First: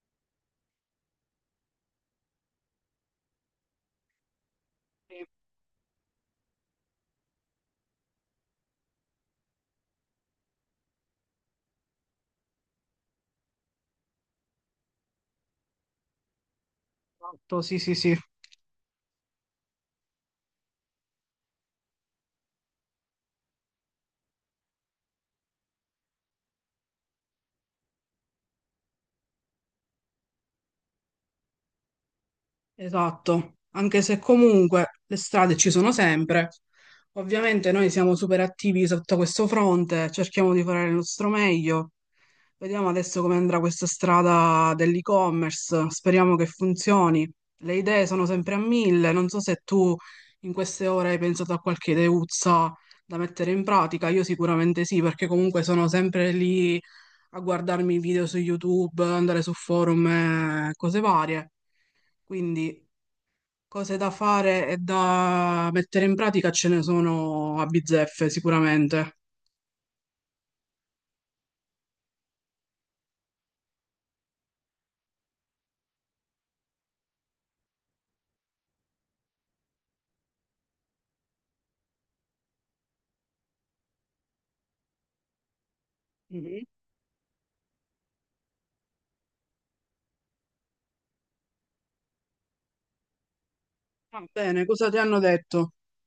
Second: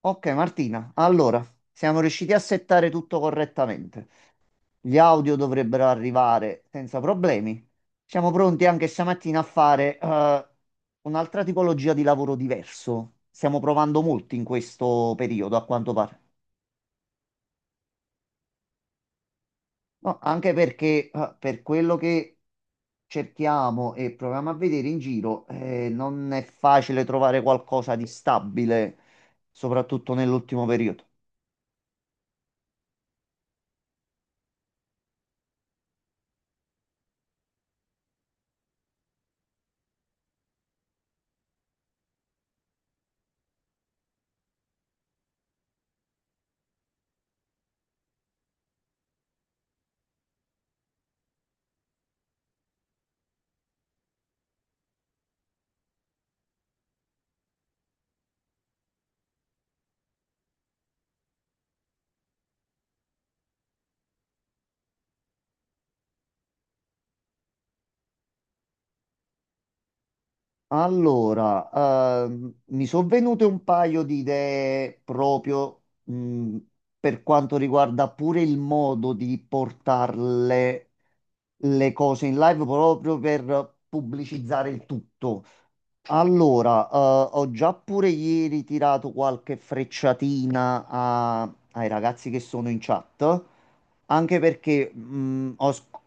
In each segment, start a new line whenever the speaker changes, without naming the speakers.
Ok Martina, allora siamo riusciti a settare tutto correttamente. Gli audio dovrebbero arrivare senza problemi. Siamo pronti anche stamattina a fare un'altra tipologia di lavoro diverso. Stiamo provando molti in questo periodo, a quanto pare.
Esatto, sì, sì, sì,
No, anche perché per quello che cerchiamo e proviamo a vedere in giro, non è facile trovare qualcosa di stabile, soprattutto nell'ultimo periodo.
esatto. Anche se comunque le strade ci sono sempre. Ovviamente noi siamo super attivi sotto questo fronte, cerchiamo di fare il nostro meglio. Vediamo adesso come andrà questa strada dell'e-commerce, speriamo che funzioni. Le idee sono sempre a mille, non so se tu in queste ore hai pensato a qualche ideuzza da mettere in pratica, io sicuramente sì, perché comunque sono sempre lì a guardarmi i video su YouTube, andare su forum e cose varie. Quindi cose da fare e da mettere in pratica ce ne sono a bizzeffe sicuramente.
Allora, mi sono venute un paio di idee proprio per quanto riguarda pure il modo di portarle le cose in live proprio per pubblicizzare il tutto.
Mhm.
Allora, ho già pure ieri tirato qualche frecciatina ai ragazzi che sono in chat,
Va
anche
bene, cosa
perché
ti hanno detto?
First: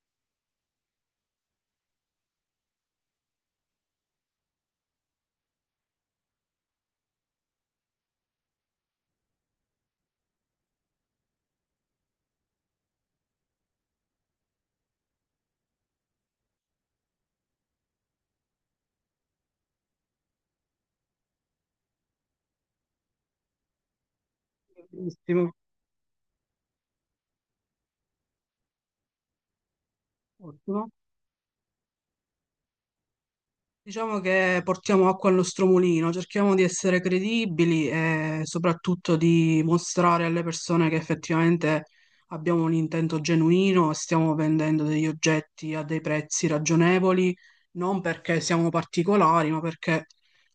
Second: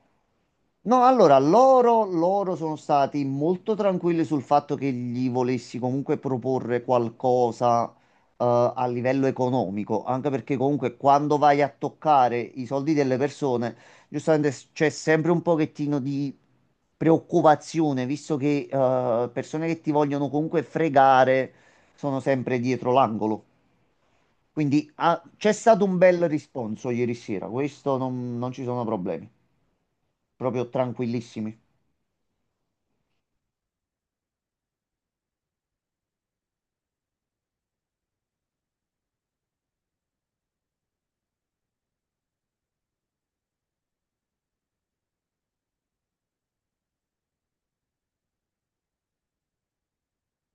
no, allora, loro sono stati molto tranquilli sul fatto che gli volessi comunque proporre qualcosa, a livello economico, anche perché comunque quando vai a toccare i soldi delle persone giustamente c'è sempre un pochettino di preoccupazione, visto che persone che ti vogliono comunque fregare sono sempre dietro l'angolo. Quindi c'è
Benissimo,
stato un bel risponso ieri sera, questo non ci sono problemi, proprio
ottimo.
tranquillissimi.
Diciamo che portiamo acqua al nostro mulino, cerchiamo di essere credibili e soprattutto di mostrare alle persone che effettivamente abbiamo un intento genuino e stiamo vendendo degli oggetti a dei prezzi ragionevoli, non perché siamo particolari, ma perché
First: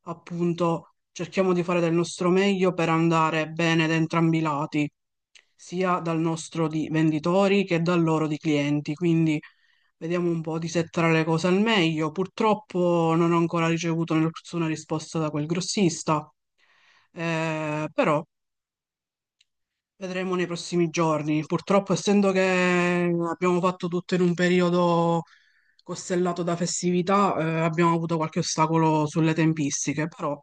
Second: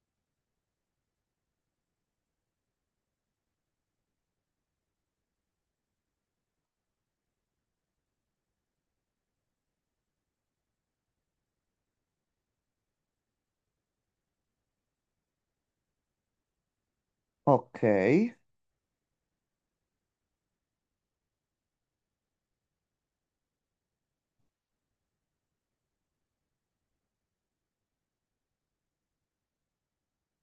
appunto cerchiamo di fare del nostro meglio per andare bene da entrambi i lati, sia dal nostro di venditori che dal loro di clienti. Quindi vediamo un po' di settare le cose al meglio. Purtroppo non ho ancora ricevuto nessuna risposta da quel grossista,
Ok,
però vedremo nei prossimi giorni. Purtroppo, essendo che abbiamo fatto tutto in un periodo costellato da festività, abbiamo avuto qualche ostacolo sulle tempistiche, però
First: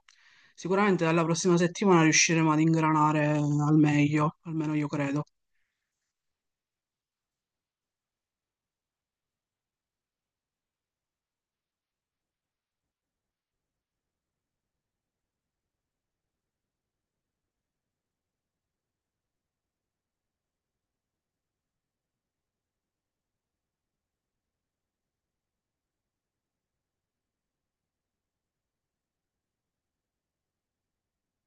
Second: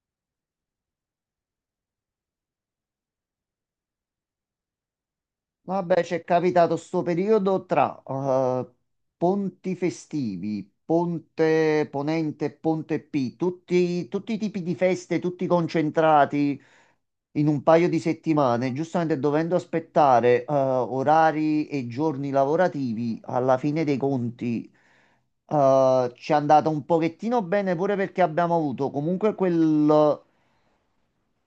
sicuramente dalla prossima settimana riusciremo ad ingranare al meglio, almeno io credo.
vabbè, c'è capitato sto periodo tra ponti festivi, Ponte Ponente, Ponte P, tutti i tipi di feste, tutti concentrati in un paio di settimane, giustamente dovendo aspettare orari e giorni lavorativi, alla fine dei conti ci è andata un pochettino bene pure perché abbiamo avuto comunque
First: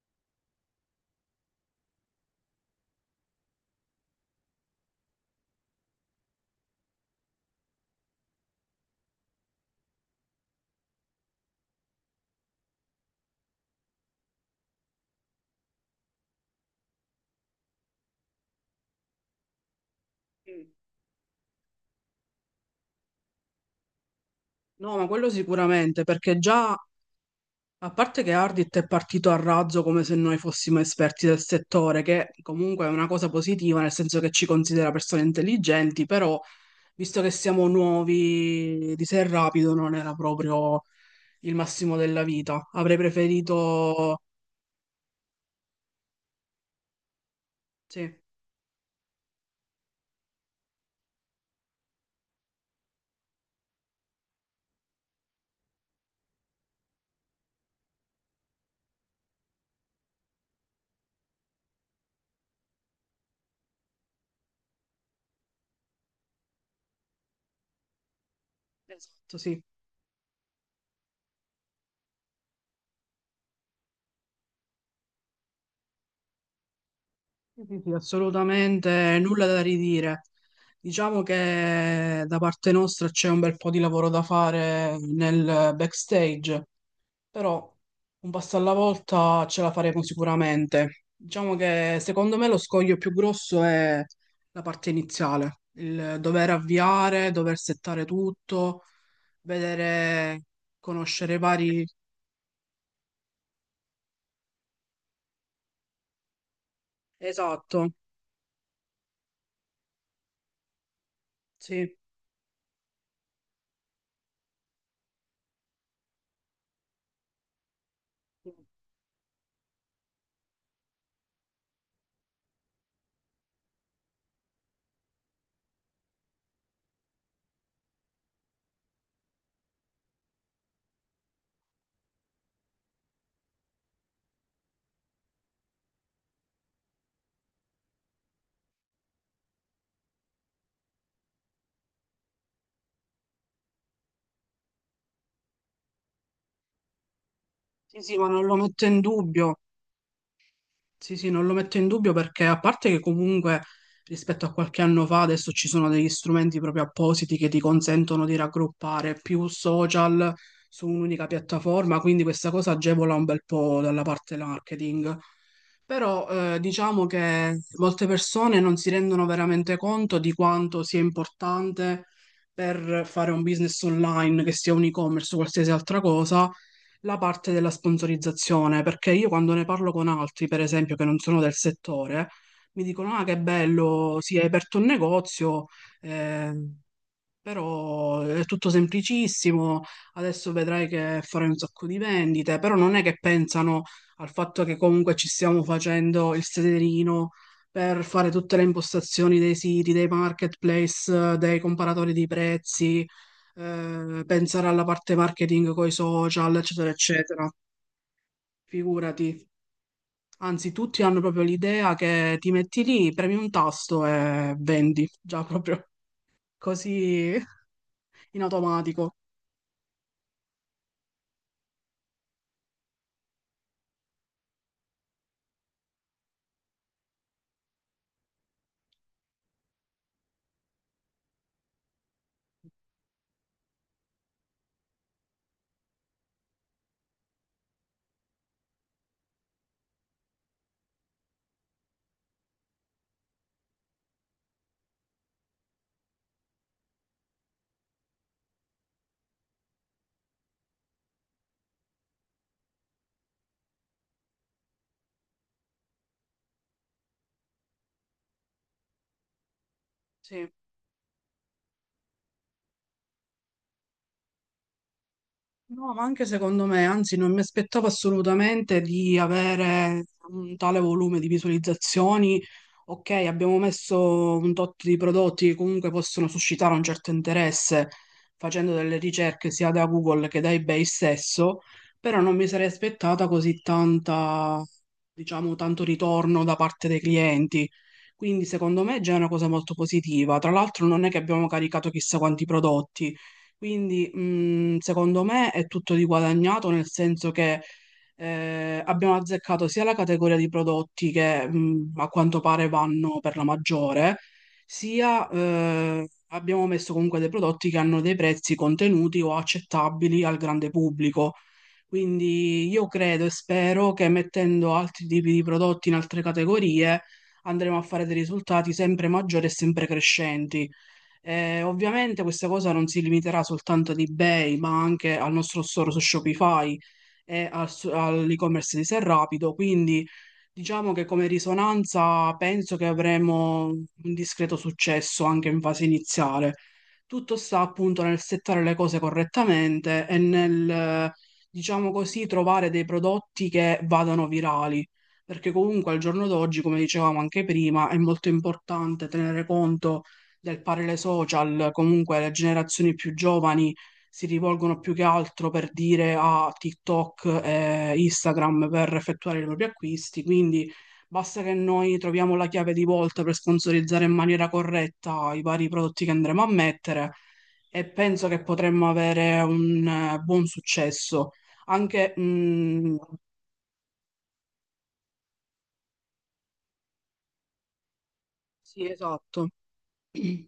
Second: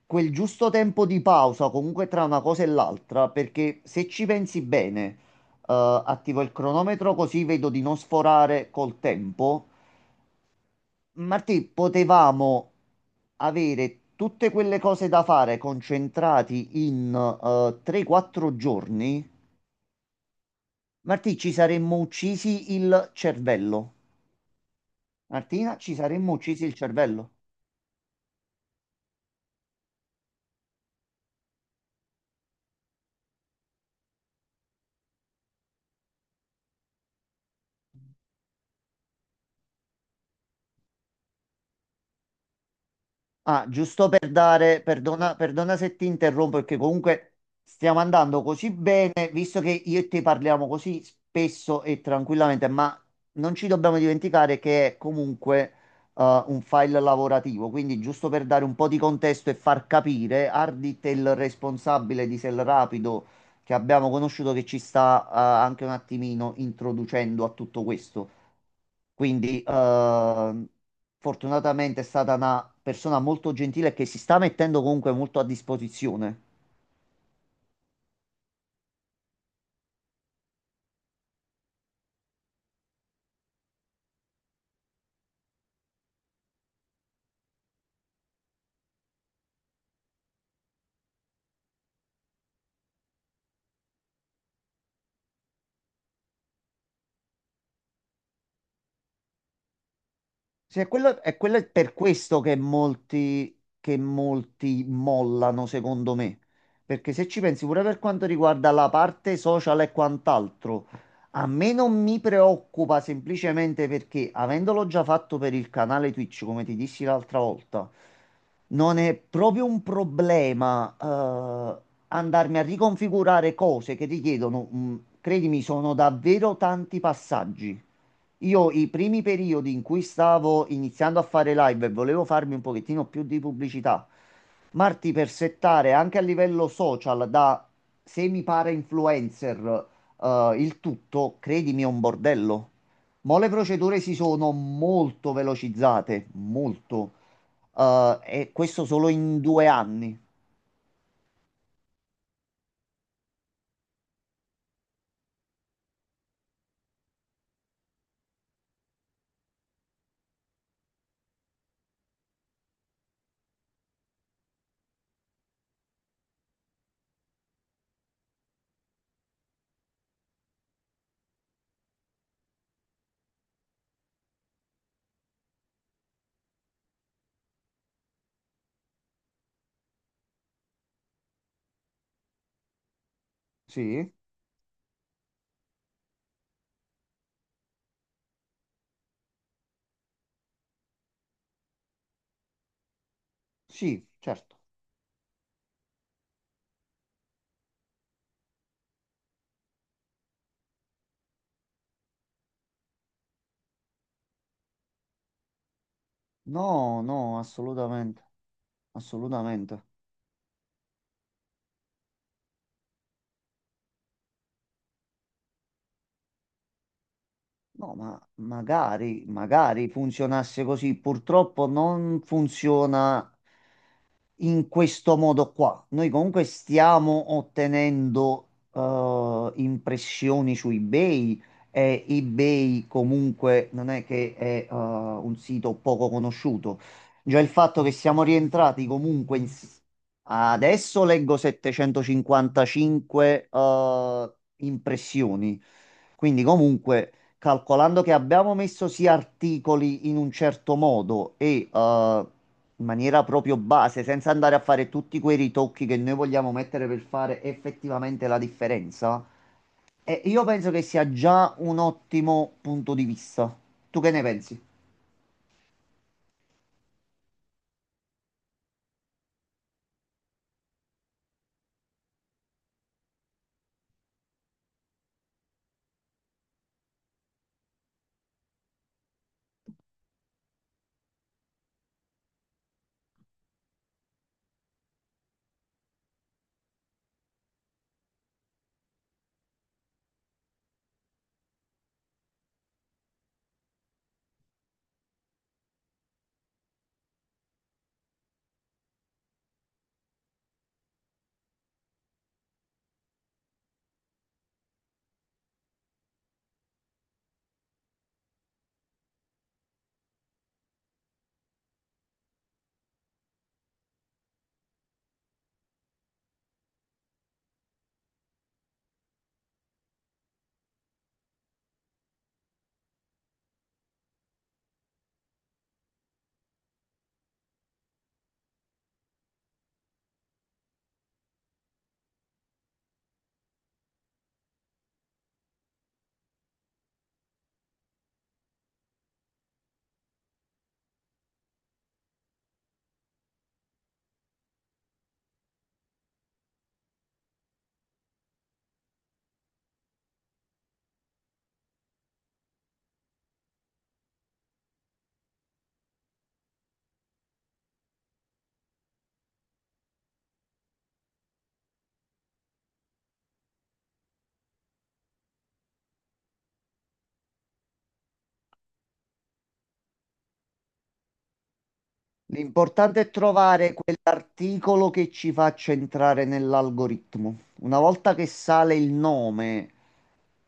quel giusto tempo di pausa, comunque tra una cosa e l'altra, perché se ci pensi bene, attivo il cronometro così vedo di non sforare col tempo. Martì, potevamo avere tutte quelle cose da fare concentrati in 3-4 giorni.
Mm.
Martì, ci saremmo uccisi il cervello.
No, ma quello
Martina, ci
sicuramente,
saremmo
perché
uccisi il
già
cervello.
a parte che Ardit è partito a razzo come se noi fossimo esperti del settore, che comunque è una cosa positiva, nel senso che ci considera persone intelligenti, però visto che siamo nuovi di Sé Rapido non era proprio il massimo della vita. Avrei
Ah, giusto
preferito...
per dare, perdona, perdona se ti interrompo, perché comunque stiamo
Sì,
andando così bene, visto che io e te parliamo così spesso e tranquillamente, ma non ci dobbiamo dimenticare che è comunque un file lavorativo, quindi giusto per dare un po' di contesto e far capire, Ardit è il responsabile di Selrapido che abbiamo conosciuto, che ci sta anche un attimino introducendo a tutto questo.
esatto, sì.
Quindi, fortunatamente è stata una persona molto gentile che si sta mettendo comunque molto a disposizione.
Sì, sì, sì, assolutamente nulla da ridire. Diciamo che da parte nostra c'è un bel po' di lavoro da fare nel backstage. Però un passo alla volta ce la faremo sicuramente. Diciamo che secondo me lo scoglio più grosso è la parte iniziale, il dover avviare, dover settare tutto, vedere,
Sì, è quello,
conoscere
è
i
quello, è
vari...
per questo che molti mollano, secondo me. Perché se ci pensi, pure
Esatto,
per quanto riguarda la parte social e quant'altro, a me
sì.
non mi preoccupa semplicemente perché, avendolo già fatto per il canale Twitch, come ti dissi l'altra volta, non è proprio un problema, andarmi a riconfigurare cose che richiedono, credimi, sono davvero tanti passaggi. Io i primi periodi in cui stavo iniziando a fare live e volevo farmi un pochettino più di pubblicità, Marti, per settare anche a livello social da semi para influencer il tutto, credimi, è un bordello. Mo' le procedure si sono molto velocizzate, molto.
Sì, sì, ma non
E
lo
questo
metto in
solo in
dubbio.
due anni.
Sì, sì, non lo metto in dubbio perché a parte che comunque rispetto a qualche anno fa adesso ci sono degli strumenti proprio appositi che ti consentono di raggruppare più social su un'unica piattaforma, quindi questa cosa agevola un bel po' dalla parte marketing. Però diciamo che molte persone non si rendono veramente conto di quanto sia importante per fare un business online, che sia un e-commerce o qualsiasi altra cosa, la parte della sponsorizzazione, perché io quando ne parlo con altri, per esempio, che non sono del settore, mi dicono: "Ah, che
Sì,
bello, si è aperto un negozio, eh, però è tutto semplicissimo, adesso vedrai che farai un sacco di vendite", però non è che pensano
sì,
al
certo.
fatto che comunque ci stiamo facendo il sederino per fare tutte le impostazioni dei siti, dei marketplace, dei comparatori di prezzi, pensare alla parte marketing con i social, eccetera,
No, no,
eccetera.
assolutamente,
Figurati,
assolutamente.
anzi tutti hanno proprio l'idea che ti metti lì, premi un tasto e vendi, già proprio così
No, ma
in automatico.
magari, magari funzionasse così. Purtroppo non funziona in questo modo qua. Noi comunque stiamo ottenendo impressioni su eBay e eBay comunque non è che è un sito poco conosciuto. Già il fatto che siamo rientrati comunque in... Adesso leggo 755 impressioni. Quindi comunque, calcolando che abbiamo messo sì articoli in un certo modo e in maniera proprio base, senza andare a fare tutti quei ritocchi che noi vogliamo mettere per fare effettivamente la differenza, io
Sì.
penso che sia già un ottimo punto di vista. Tu che ne pensi?
No, ma anche secondo me, anzi, non mi aspettavo assolutamente di avere un tale volume di visualizzazioni. Ok, abbiamo messo un tot di prodotti che comunque possono suscitare un certo interesse facendo delle ricerche sia da Google che da eBay stesso, però non mi sarei aspettata così tanta, diciamo, tanto ritorno da parte dei clienti. Quindi secondo me è già una cosa molto positiva. Tra l'altro non è che abbiamo caricato chissà quanti prodotti. Quindi, secondo me è tutto riguadagnato, nel senso che abbiamo azzeccato sia la categoria di prodotti che a quanto pare vanno per la maggiore, sia abbiamo messo comunque dei prodotti che hanno dei prezzi contenuti o accettabili al grande pubblico. Quindi io credo e spero che mettendo altri tipi di prodotti in altre categorie andremo a fare dei risultati sempre maggiori e sempre crescenti. Ovviamente questa cosa non si limiterà soltanto ad eBay, ma anche al nostro store su Shopify e al all'e-commerce di Serrapido, quindi diciamo che come risonanza penso che avremo un discreto successo anche in fase iniziale. Tutto sta appunto nel settare le cose correttamente e nel, diciamo così, trovare dei prodotti che vadano virali. Perché comunque al giorno d'oggi, come dicevamo anche prima, è molto importante tenere conto del parere social, comunque le generazioni più giovani si rivolgono più che altro per dire a TikTok e Instagram per effettuare i propri acquisti, quindi basta che noi troviamo la chiave di volta per sponsorizzare in maniera corretta i vari prodotti che andremo a mettere e penso che potremmo avere un buon successo. Anche, mm,
L'importante è trovare quell'articolo che ci faccia entrare nell'algoritmo. Una volta che sale
sì,
il
esatto,
nome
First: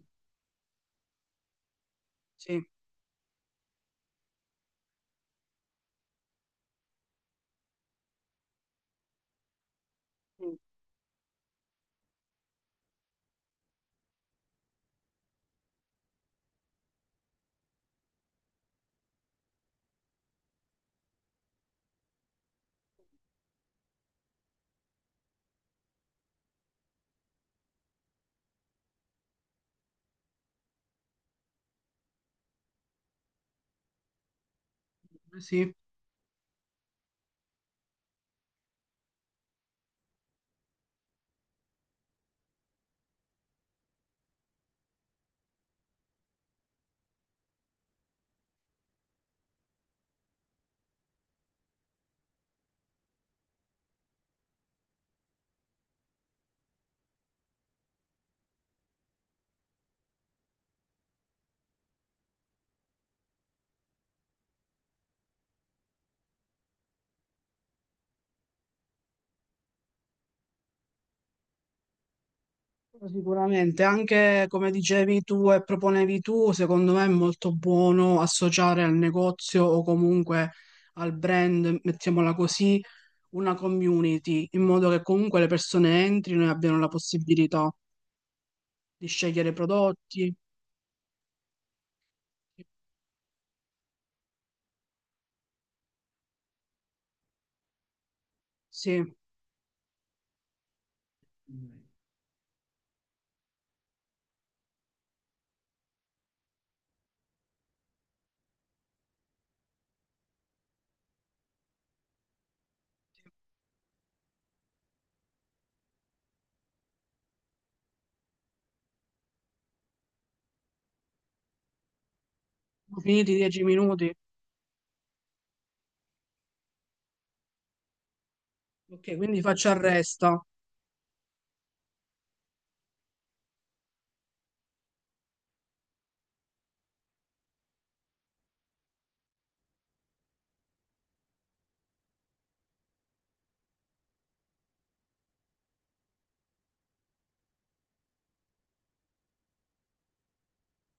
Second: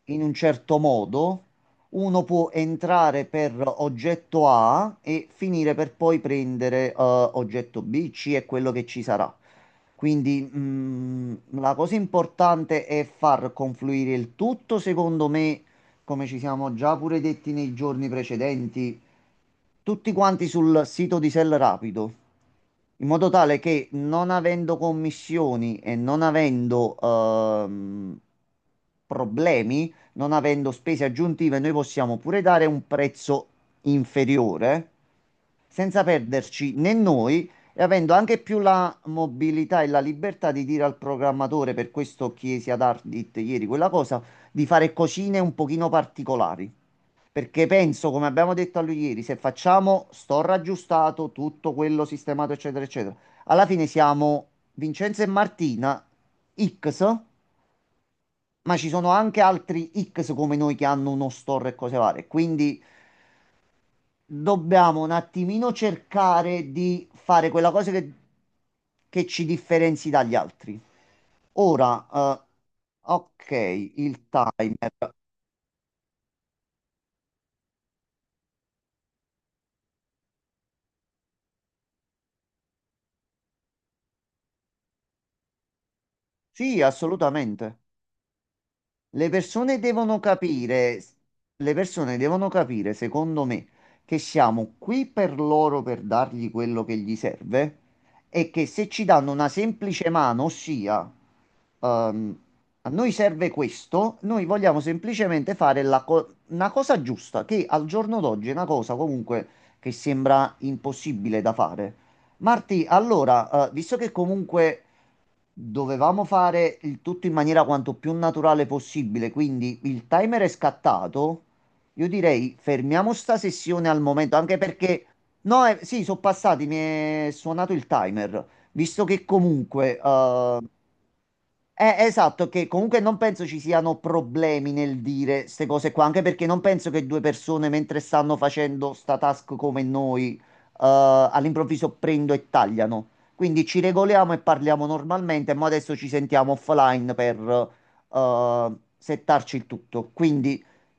in un certo modo, uno può
sì,
entrare per oggetto A e finire per poi prendere oggetto B, C, è quello che ci sarà. Quindi
mm,
la cosa importante è far confluire il tutto, secondo me, come ci siamo già pure detti nei giorni precedenti, tutti quanti sul sito di Sell Rapido, in modo tale che, non avendo commissioni e non avendo problemi, non avendo spese aggiuntive, noi possiamo pure dare un prezzo inferiore
sì.
senza perderci né noi, e avendo anche più la mobilità e la libertà di dire al programmatore, per questo chiesi ad Ardit ieri quella cosa, di fare cosine un pochino particolari. Perché penso, come abbiamo detto a lui ieri, se facciamo sto raggiustato, tutto quello sistemato, eccetera, eccetera, alla fine siamo Vincenzo e Martina X, ma ci sono anche altri X come noi che hanno uno store e cose varie. Quindi dobbiamo un attimino cercare di fare quella cosa che ci differenzi dagli altri. Ora, ok,
Sicuramente,
il
anche come
timer.
dicevi tu e proponevi tu, secondo me è molto buono associare al negozio o comunque al brand, mettiamola così, una community, in modo che comunque le persone entrino e abbiano
Sì,
la possibilità
assolutamente.
di
Le
scegliere
persone devono
prodotti.
capire, le persone devono capire, secondo me, che siamo qui per loro per dargli quello che gli serve e che se
Sì, ho
ci danno una semplice mano, ossia, ehm, a noi serve questo, noi vogliamo semplicemente fare una cosa giusta, che al giorno d'oggi è una cosa comunque che sembra impossibile da fare. Marti, allora, visto che comunque dovevamo fare il tutto in maniera quanto più naturale possibile, quindi il timer è scattato. Io direi fermiamo
finito i
sta
dieci
sessione al
minuti.
momento, anche perché no, sì, sono passati, mi è suonato il timer, visto
Ok,
che
quindi faccio
comunque
arresta.
esatto, che comunque non penso ci siano problemi nel dire queste cose qua, anche perché non penso che due persone mentre stanno facendo sta task come noi, all'improvviso prendo e tagliano. Quindi ci regoliamo e parliamo normalmente, ma adesso ci sentiamo offline per, eh, settarci il tutto. Quindi